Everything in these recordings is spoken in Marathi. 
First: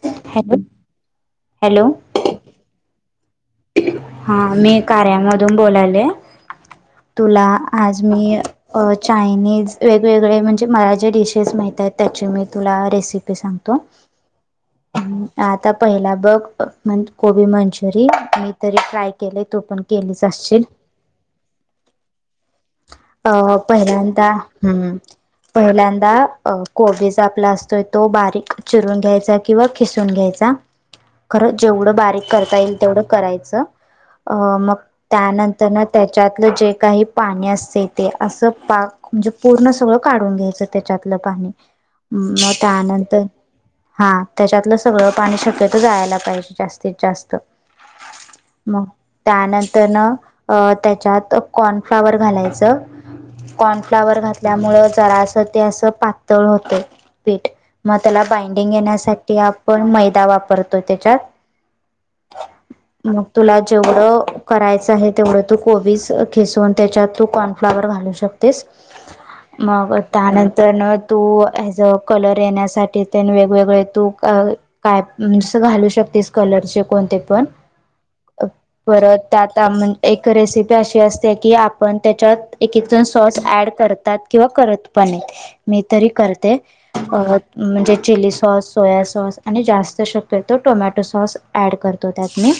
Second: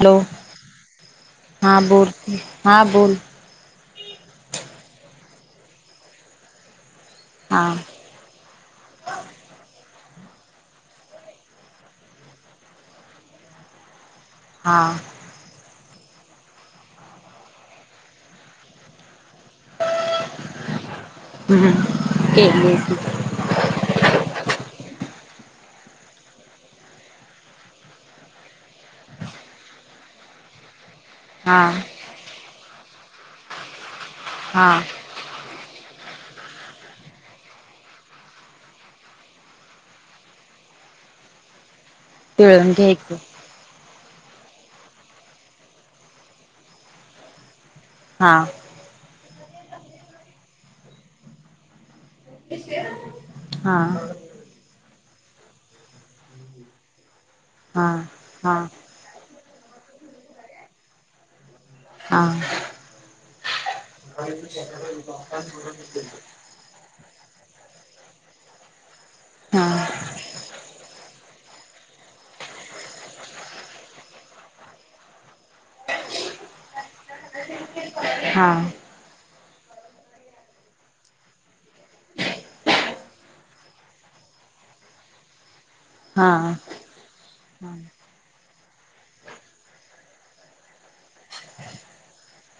हॅलो हा हॅलो बोल हा बोल. हा मी कार्यामधून बोलाले तुला हा आज मी... चायनीज वेगवेगळे म्हणजे मला जे डिशेस माहत आहेत त्याची मी तुला रेसिपी सांग... त. हा आता पहिला बघ कोबी मंचुरियन मी तरी ट्राय.. केले तो पण केलीच असशील. हम्म केली अ पहिल्यांद हम्म. पहिल्यांदा कोबीचा आपला असतोय तो बारीक चिरून घ्यायचा किंवा खिसून घ्याय. खर हा जेवढं बारीक करता येईल तेवढं करायचं. अ हा मग त्यानंतर.. त्याच्यातलं जे काही पाणी असते ते असं पाक म्हणजे पूर्ण सगळं काढून घ्यायचं त्याच्यात... त्यातलं पाणी मग पिळून घ्यायचं त्यानंतर हा त्याच्यातलं सगळं पाणी शक्यतो जायला पाहिजे जास्तीत जास्त. हा. मग त्यानंतर न अ त्याच्यात कॉर्नफ्लावर घालायचं. हा कॉर्नफ्लावर घातल्यामुळेच जरासं ते अस पातळ होत पीठ हा मग त्याला हा बायडिंग येण्यासाठी आपण मैदा वापरतोय त्याच्यात. हा. मग तुला जेवढं करायचं आहे तेवढं तू कोबी खिसून त्याच्यात तू कॉर्नफ्लावर घालू शकतेस. मग हा त्यानंतर तू हेज कलर येण्यासाठी वेगवेगळे तू काय म्हणज घालू शकतेस कलरचे कोणते पण परत त्यात म्हण एक रेसिपी अशी असते की आपण त्याच्यात एक एक जण सॉस ॲड करतात. किंवा करत पण नाहीत मी तरी हा हा करते अ म्हणजे चिली.. सॉस, सोया सॉस आणि जास्त शक्यतो टोमॅटो सॉस ॲड करतो त्यात मी.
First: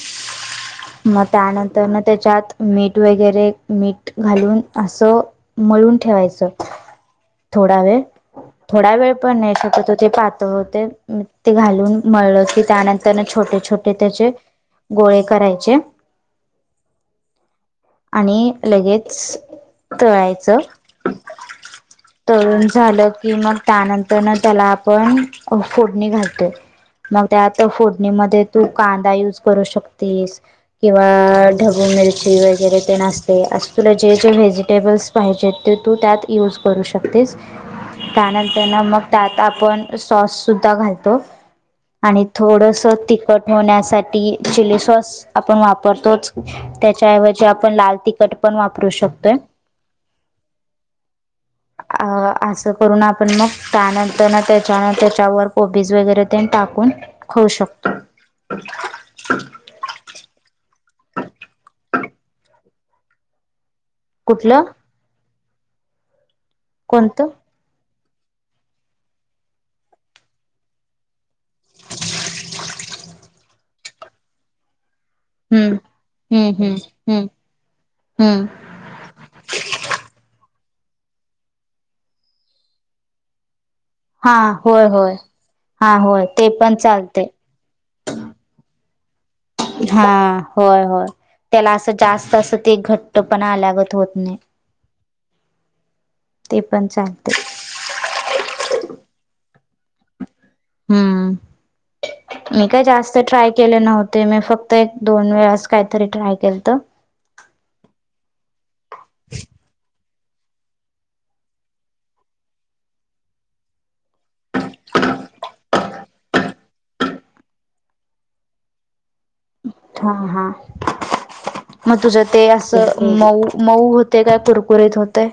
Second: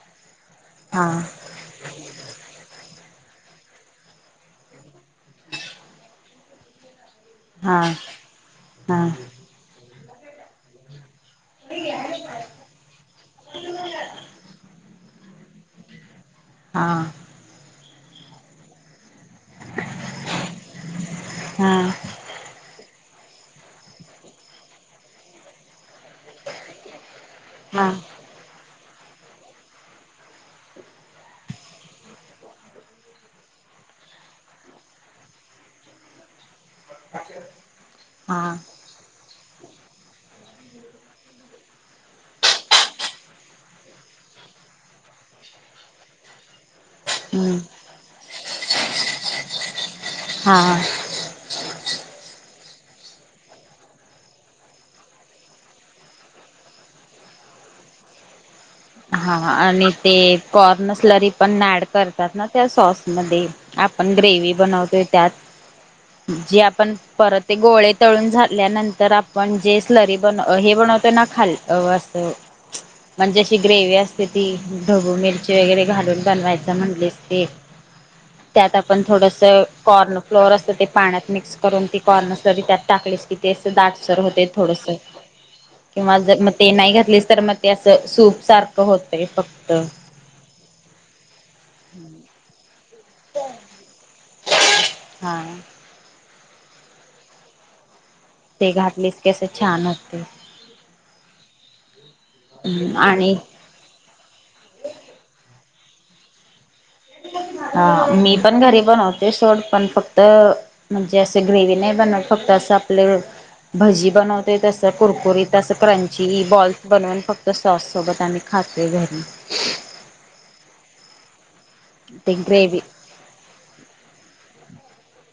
हा हा म त्यानं तर ना त्याच्यात मीठ वगैरे मीठ घालून असं मळून ठेवायचं. थोडा हा वेळ. थोडा वेळ पण नाही शक्यतो ते पातळ होते ते घालून मिळलं की त्यानंतर छोटे छोटे त्याचे गोळे करायचे. आणि लगेच तळायचं. हा तळून झालं की मग त्यानंतर न त्याला आपण फोडणी घालतो. मग त्यात हा फोडणीमध्ये.. तू कांदा यूज करू शकतेस, किंवा ढगू मिरची वगैरे तेन असतय. तुला जे जे व्हेजिटेबल्स पाहिजेत ते तू त्यात यूज करू शकतेस. हा त्यानंतर ना मग त्यात आपण सॉस सुद्धा घालतो आणि थोडस त ठवण्यासाठी चिली सॉस आपण वापरतोच. त्याच्याऐवजी हम्म आपण लाल तिखट पण वापरू शकतोय. हा अ असं करून आपण मग त्यानंतर त्याच्यान त्याच्यावर कोॉबीज वगैरे ते टाक खाऊ शकतो. हा आणि ते कॉर्नसलरी पण ऍड करतात ना त्या सॉसमध्ये. आपण ग्रेव्ही कुठलं बनवतोय त्यात जे आपण कोणतं परत ते गोळे तळून झाल्यानंतर आपण जे स्लरी बन हे बनवतो ना खाल् अस म्हणजे अशी ग्रेवी असते ती ढबू मिरची हम्म वगैरे घालून हम्म हम्म बनवायचं म्हणलेस हम्म ते हम्म त्यात आपण थोडस कॉर्न फ्लोअर अस ते पाण्यात मिक्स करून ती कॉर्नरसरी त्यात टाकलीस की ते दाट सर होते हा थोडस होय होय हा किंवा होय जर मग ते पण नाही चालते घातलेस तर मग ते अस सूप सारखं होतंय फक्त हा होय होय. त्याला असं जास्त असं ते घट्ट पणा लागत होत नाही. हां. ते पण चालतंय. ते घातलीस कस छान होतय. हम्म मी काय जास्त ट्राय केले नव्हते मी फक्त एक दोन वेळास काहीतरी ट्राय केलत. हा मी पण घरी बनवते सोड पण फक्त तर म्हणजे असं ग्रेवी नाही बनवत फक्त असं आपलं भजी बनवते तस कुरकुरीत तस क्रंची बॉल्स बनवून फक्त सॉस सोबत आम्ही खा तोय घरी. हा हा मग तुझ ते अस मऊ मऊ होतय काय कुरकुरीत होतय.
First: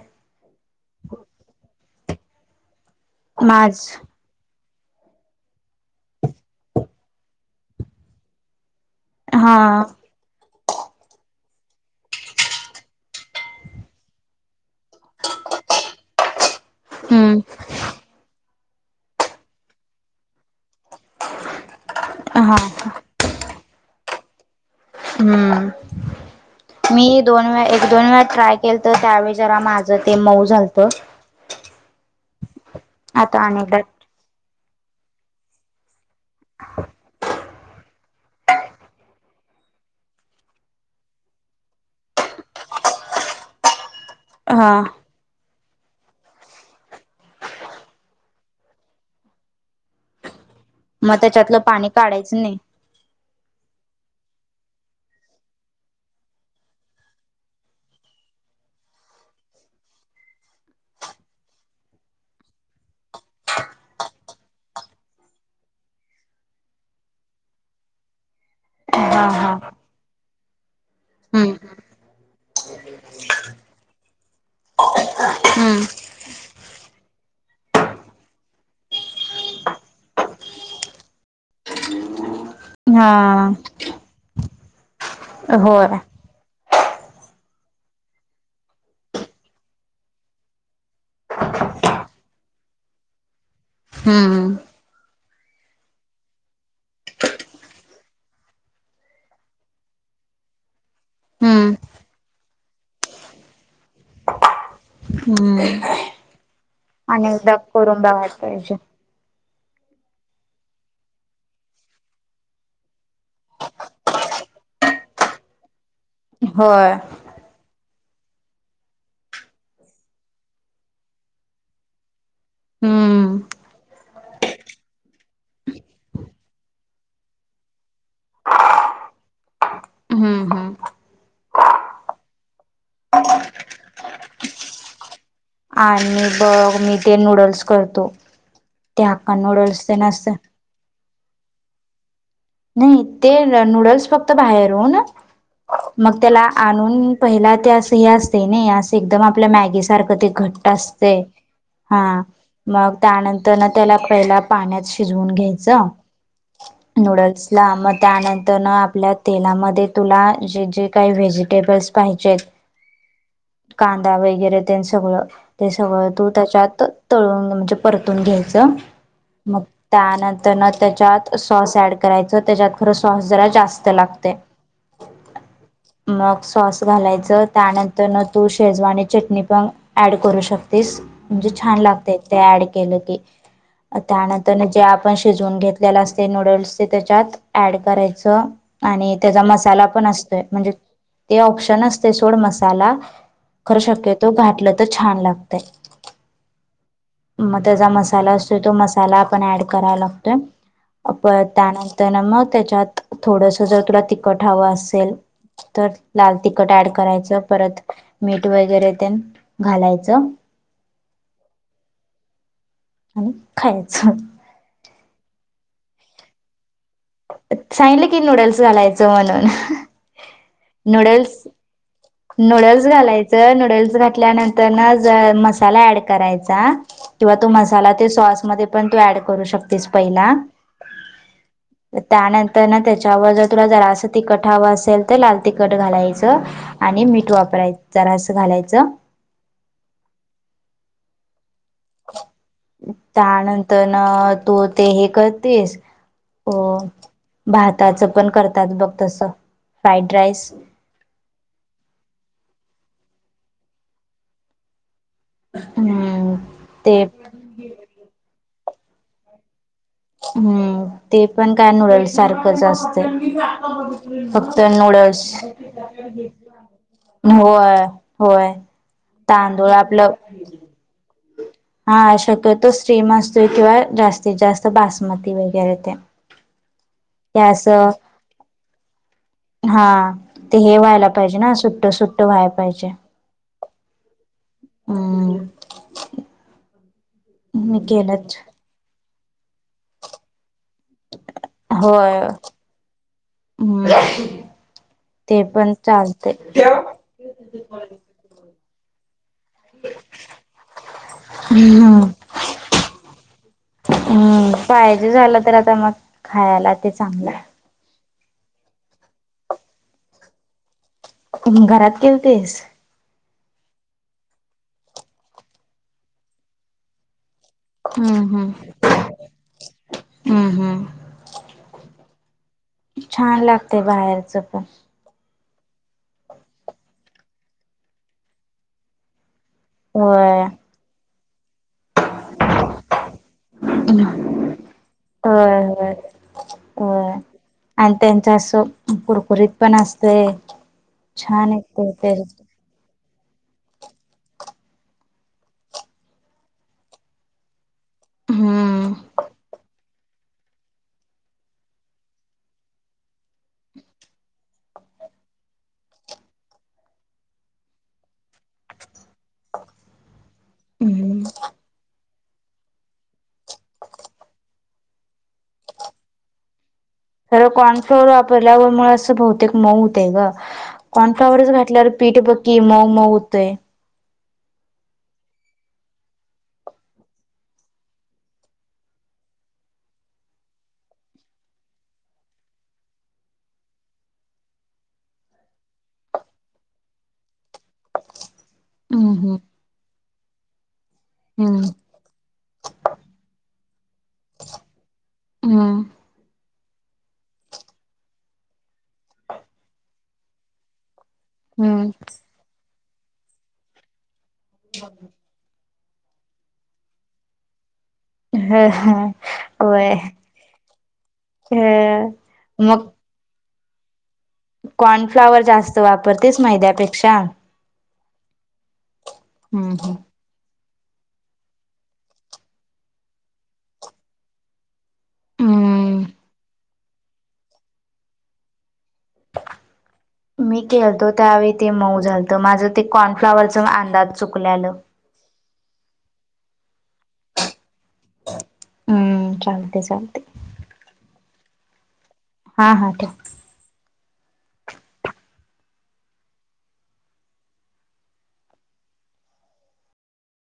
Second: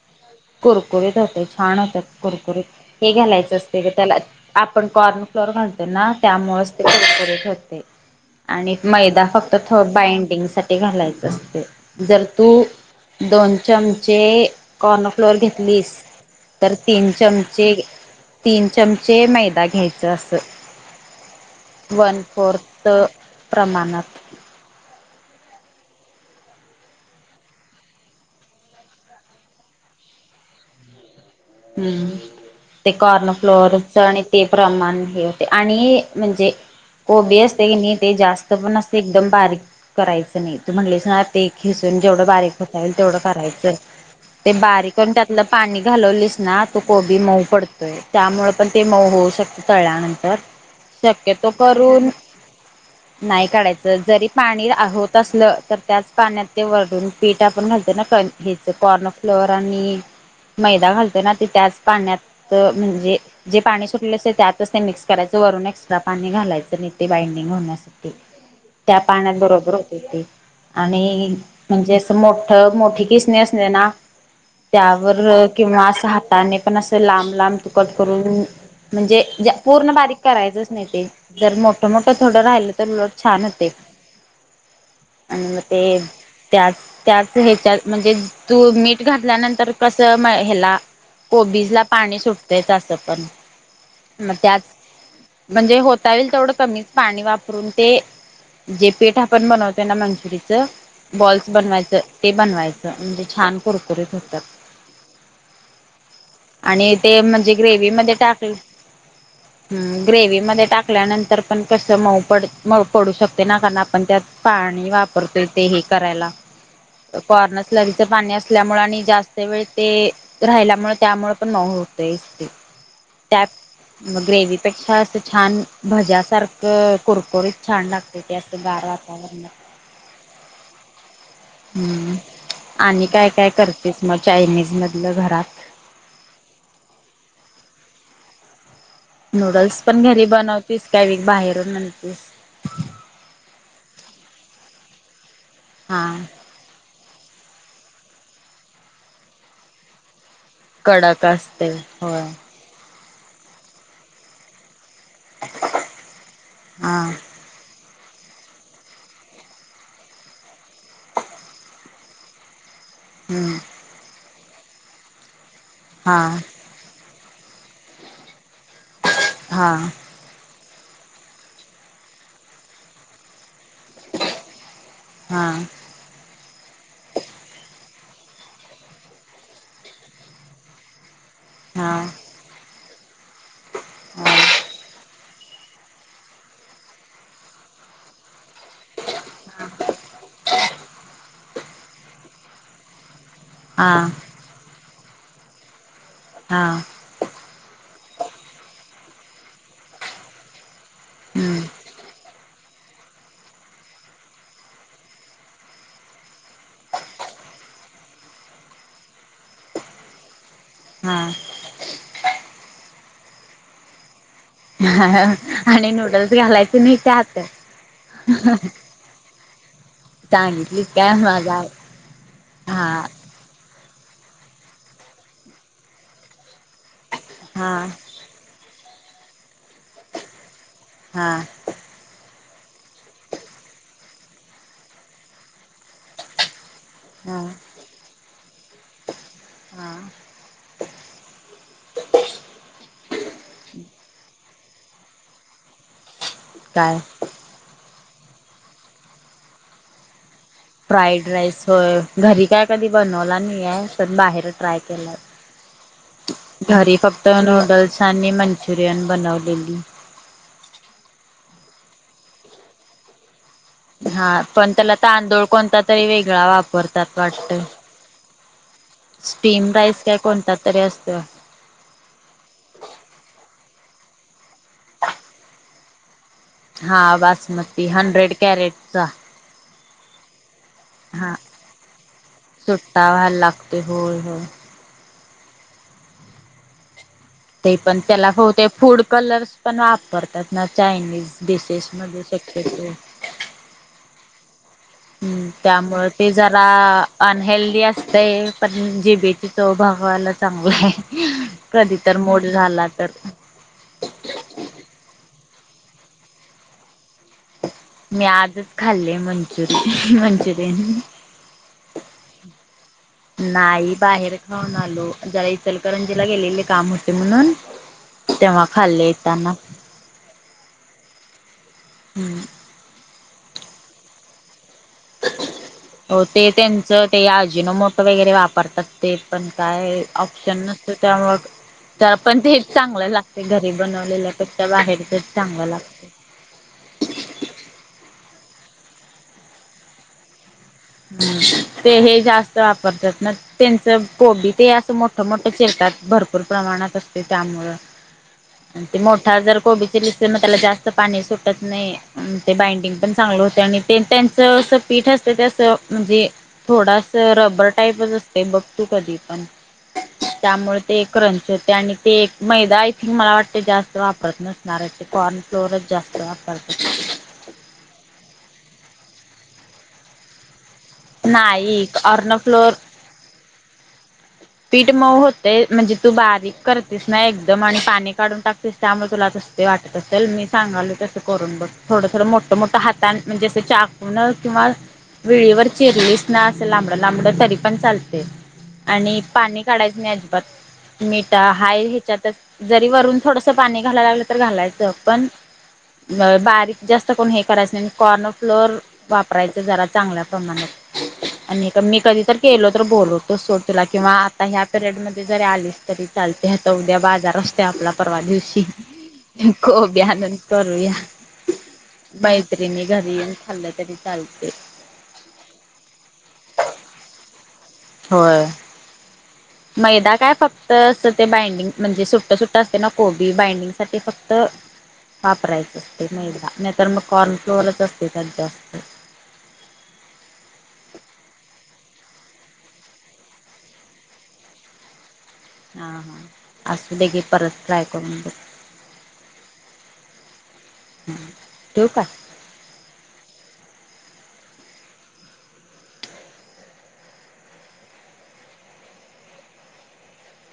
कुरकुरीत होते छान होत्यात कुरकुरीत हे घालायचं माझ असते त्याला, आपण कॉर्न फ्लोअर घालतो ना त्यामुळेच ते डेकोरेट होते, आणि मैदा हा फक्त थो बाइंडिंगसाठी घालायच असते जर तू दोन चमचे कॉ फ्लोर घेतलीस तर तीन हम्म चमचे. तीन चमचे मैदा घ्यायचे अस. वन हा फोर्थ प्रमाणात. हम्म. मी दोन वेळा एक दोन वेळा ट्राय केल तर त्यावेळी जरा माझंते मऊ झालत. हम्म ते कॉर्न आता अनेकदा फ्लोअरच आणि ते प्रमाण हे होतय आणि म्हणजे कोबी आस तेणी ते जास्त पण असते एकदम बारीक करायच नाही तू म्हणलेस ना ते खिसून जेवढ बारीक हो तेवढ करायच ते हा बारीक त्यातल पाणी घालवलिस - ना तो कोबी मऊ पडतोय त्यामुळे पण ते मऊ होऊ शकत तळल्यानंतर. मग शक्यतो त्याच्यातलं पाणी करून काढायचं नाही. नाही काढायच. जरी पाणी होत असल तर त्याच पाण्यात ते वरून पीठ आपण घालतो ना कणकेच. कॉर्नफ्लोअर आणि मैदा घालत तना ना ते त्याच पाण्यात म्हणजे जे पाणी सुटले असे त्यातच ते मिक्स करायच वरून एक्स्ट्रा पाणी पा घालायचं नाही ते बाइंडिंग होण्यासाठी त्या हा पाण्या हा बरोबर होते ते. आणि म्हणजे अस मोठ मोठी किसणी असणे ना. त्यावर किंवा अस हम्म हाताने पण अस लांब लांब तुकट करून म्हणजे पूर्ण बारीक करायचच नाही ते जर मोठं मोठं थोड राहिल. तर लोट छान हा होतय. आणि मग होय ते त्यात, त्याच हेच्यात म्हणजे तू मीठ घातल्यानंतर कस म ह्याला कोबीज ला पाणी सुटतेयच असं पण. मग हम्. त्याच म्हणजे होता येईल तेवढ कमीच पाणी वापरून ते जे पेठ आपण बनवतोय ना मंचुरीचं. बॉल्स हम्म बनवायच ते बनवायच म्हणजे छान कुरकुरीत होतात. हम्म. आणि ते म्हणजे ग्रेवीमध्ये बघायला टाकल पाहिजे. ग्रेवी मदे टाकल्यानंतर पण कसमऊ पड मऊ पडू शकते ना कारण आपण त्यात पाणी वापरतोय ते हे करायाला, होय कॉर्नस्लरी च पाणी असल्यामुळे आणि जास्त वेळ ते राहिल्यामुळे त्यामुळे पण न होतय. हम्म त्या मग ग्रेवपेक्षा असं छान भज्यासारखं. कुरकुरीत छान लागते ते असं गार वातावरणात. हम्म हम्म हम्म आणि काय काय करतेस मग चायनीज मधल घरात. आणि बघ मी ते नूडल्स करतो. ते हाक्का नूडल्स ते पण घरी नसत बनवतीस का बाहेरून आणतीस. नाही ते नूडल्स फक्त बाहेरून हा मग त्याला आणून. पहिला ते अस हे असते ना अस एकदम आपल्या मॅगी सारखं ते. घट्ट असते कडक असते हा होय मग त्यानंतर ना त्याला पहिला पाण्यात शिजवून घ्यायचं हा नूडल्स मग त्यानंतर आपल्या तेलामध्ये तुला जे जे काही व्हेजिटेबल्स पाहिजेत. हम्म कांदा वगैरे त्या सगळ ते सगळ हा तू त्याच्यात तळून म्हणजे परतून घ्यायच मग हा त्यानंतर न त्याच्यात सॉस ऍड करायच त्याच्यात खर सॉस जरा जास्त लागते. हा मग सॉस घालायच त्यान तर न तू शेजवा आणि चटणी पण ऍड करू शकतेस. म्हणजे छान हा लागत ते ऍड केलं की, हा त्यानंतर जे आपण शिजून घेतलेला असते, नूडल्स ते त्याच्यात ऍड करायचं. आणि त्याचा मसाला पण असतोय, म्हणजे ते ऑप्शन असते, सोड मसाला खरं हा शक्यतो घातलं तर छान लागतय. हा, मग त्याचा मसाला असतोय, तो मसाला आपण ऍड कराय लागतोय. परत, हम्म त्यानंतर ना मग त्याच्यात थोडस जर तुला तिखट हवं असेल. तर लाल तिखट ऍड करायचं परत मीठ वगैरे ते घालायचं. हा, [unintelligible] आणि खायचं. ह आणि नूडल्स घालायच. सांगलं की नूडल्स घालायचं म्हणून, सांगितली काय नूडल्स माझा नूडल्स हा घालायचं नूडल्स, घातल्यानंतर मसाला ऍड करायचा किंवा तो हा मसाला ते सॉसमध्येण, तू ऍड करू शकतेस पहिला, हा त्यानंतर ना त्याच्यावर जर तुला जरा अस तिखट हवं असेल, तर लाल तिखट घालायचं आणि मीठ हा वापरायच रस घालायचं. हा [unintelligible] त्यानंतर ना तू ते हे करतेस, हो काय भाताचं पण करतात बघ तस, फ्राईड राईस फ्राईड राईस होय घरी काय कधी बनवला नाहीय पण बाहेर ट्राय केला. हम्म घरी ते फक्त नूडल्स, आणि मंचुरियन बनवलेली हम्म ते पण काय नूडल्स सारखंच असत. हा फक्त पण त्याला नूडल्स तांदूळ कोणता तरी वेगळा वापरतात हो. वाटत होय तांदूळ स्टीम राईस आपलं, काय कोणता तरी असतो हा शक्यत मस् किंवा जास्तीत जास्त बासमती वगैरे ते, हा ते बासमती असं हंड्रेड कॅरेटचा, हा ते हे व्हायला हा पाहिजे ना सुट्ट सुट्ट व्हायला पाहिजे. सुट्टा व्हायला लागतोय होय होय हम ते पण त्याला होते फूड कलर्स पण वापरतात. ना चायनीज होय डिशेसमध्येध्ये शक्यत आहे. हम्म ते हम्म पण त्यामुळे ते चालतय. जरा ठेव. अनहेल्दी असते. पण जे बी, चवभगवायला चांगलं आहे. कधी हम्म तर मोड झाला तर, हम् पाहिजे, झालं तर आता मग, खायाला ते चांगलं हाय. मी आजच खाल्ले मंचुरियन, मंचुरियन. घरात केलतेस? नाही बाहेर खाऊन आलो, जरा इचलकरंजीला गेलेले, काम होते म्हणून. हम्म हम्म तेव्हा खाल्ले येताना. हम्म [unintelligible] हम्म हम्म छान लागते बाहेरच पण हो, ते त्यांचं ते आजीनोमोटो वगैरे वापरतात ते पण काय होय ऑप्शन नसत त्यामुळं, त्या पण तेच, चांगलं लागतय घरी बनवलेल्या पेक्षा, बाहेरचच होय चांगलं होय लागतय. आणि त्यांच्या कुरकुरीत पण असतंय ते, हे जास्त वापरतात मग त्यांचं कोबी ते असं मोठं, मोठं चिरतात भरपूर प्रमाणात असतय त्यामुळं हम्म ते मोठा जर कोबी त्याला जास्त पाणी सुटत नाही, अन ते बाइंडिंग पण चांगलं होतय, आणि ते त्यांच पीठ असतय त्यात म्हणजे थोडास रबर टाईपच असते, बघ तू कधी पण त्यामुळे ते एक हम्म क्रंच होते आणि ते एक मैदा, आय थिंक मला वाटते जास्त वापरत नसणार आहेत ते कॉर्नफ्लोअरच जास्त वापरत खरं कॉर्नफ्लोअर वापरल्यावर म असं बहुतेक मऊत आहे ग! कॉर्नफ्लाॉवरच नाही घातल्यावर पीठ बघ की कॉर्नफ्लोअर मऊ मऊ होतय. पीठ मऊ होतय, म्हणजे तू बारीक करतेस ना एकदम आणि पाणी काढून टाकतेस त्यामुळे तुला तास ते वाटत असेल मी सांगालो तसं करून बघ थोडं थोडं मोठं, मोठं हाता म्हणजे असं चाकून किंवा विळीवर चिरलीस ना असं लांबडं लांबडं तरी पण चालते, हम्म आणि हम्म पाणी काढायच नाही अजिबात मीठा हम्म हाय ह्याच्यातच जरी वरून थोडसं पाणी घालायला लागलं तर घालायचं पण हम्म बारीक जास्त कोण हे करायचं नाही कॉर्नफ्लोर वापरायच जरा चांगल्या प्रमाणात आणि मी कधी तर केलो तर बोलवतोच, सोड तुला किंवा आता ह्या पिरियड मध्ये जरी आलीस तरी चालते. ह्या तर उद्या बाजार असते आपला परवा दिवशी होय कोबी आणून करूया. अ मैत्रिणी घरी येन खाल्लं तरी चालते. कॉर्नफ्लावर जास्त वापरतेस मैद्यापेक्षा? व्हय, हम्म हम्म मैदा काय फक्त तर असं ते बाइंडिंग म्हणजे सुट्ट, सुट्ट असते ना कोबी बाइंडिंगसाठी फक्त वापरायचं असते हम्म मैदा, नाहीतर मग कॉर्न फ्लोअरच असते त्यात जास्त. मी केलतो त्यावेळी ते मऊ झालतं, माझं ते कॉर्नफ्लावरच अंदाज चुकल्यालं हा, हा असू दे की परत ट्राय करून बघ. हम्म, चालतय चालतय. ठेऊ का? हा, हा ठीक.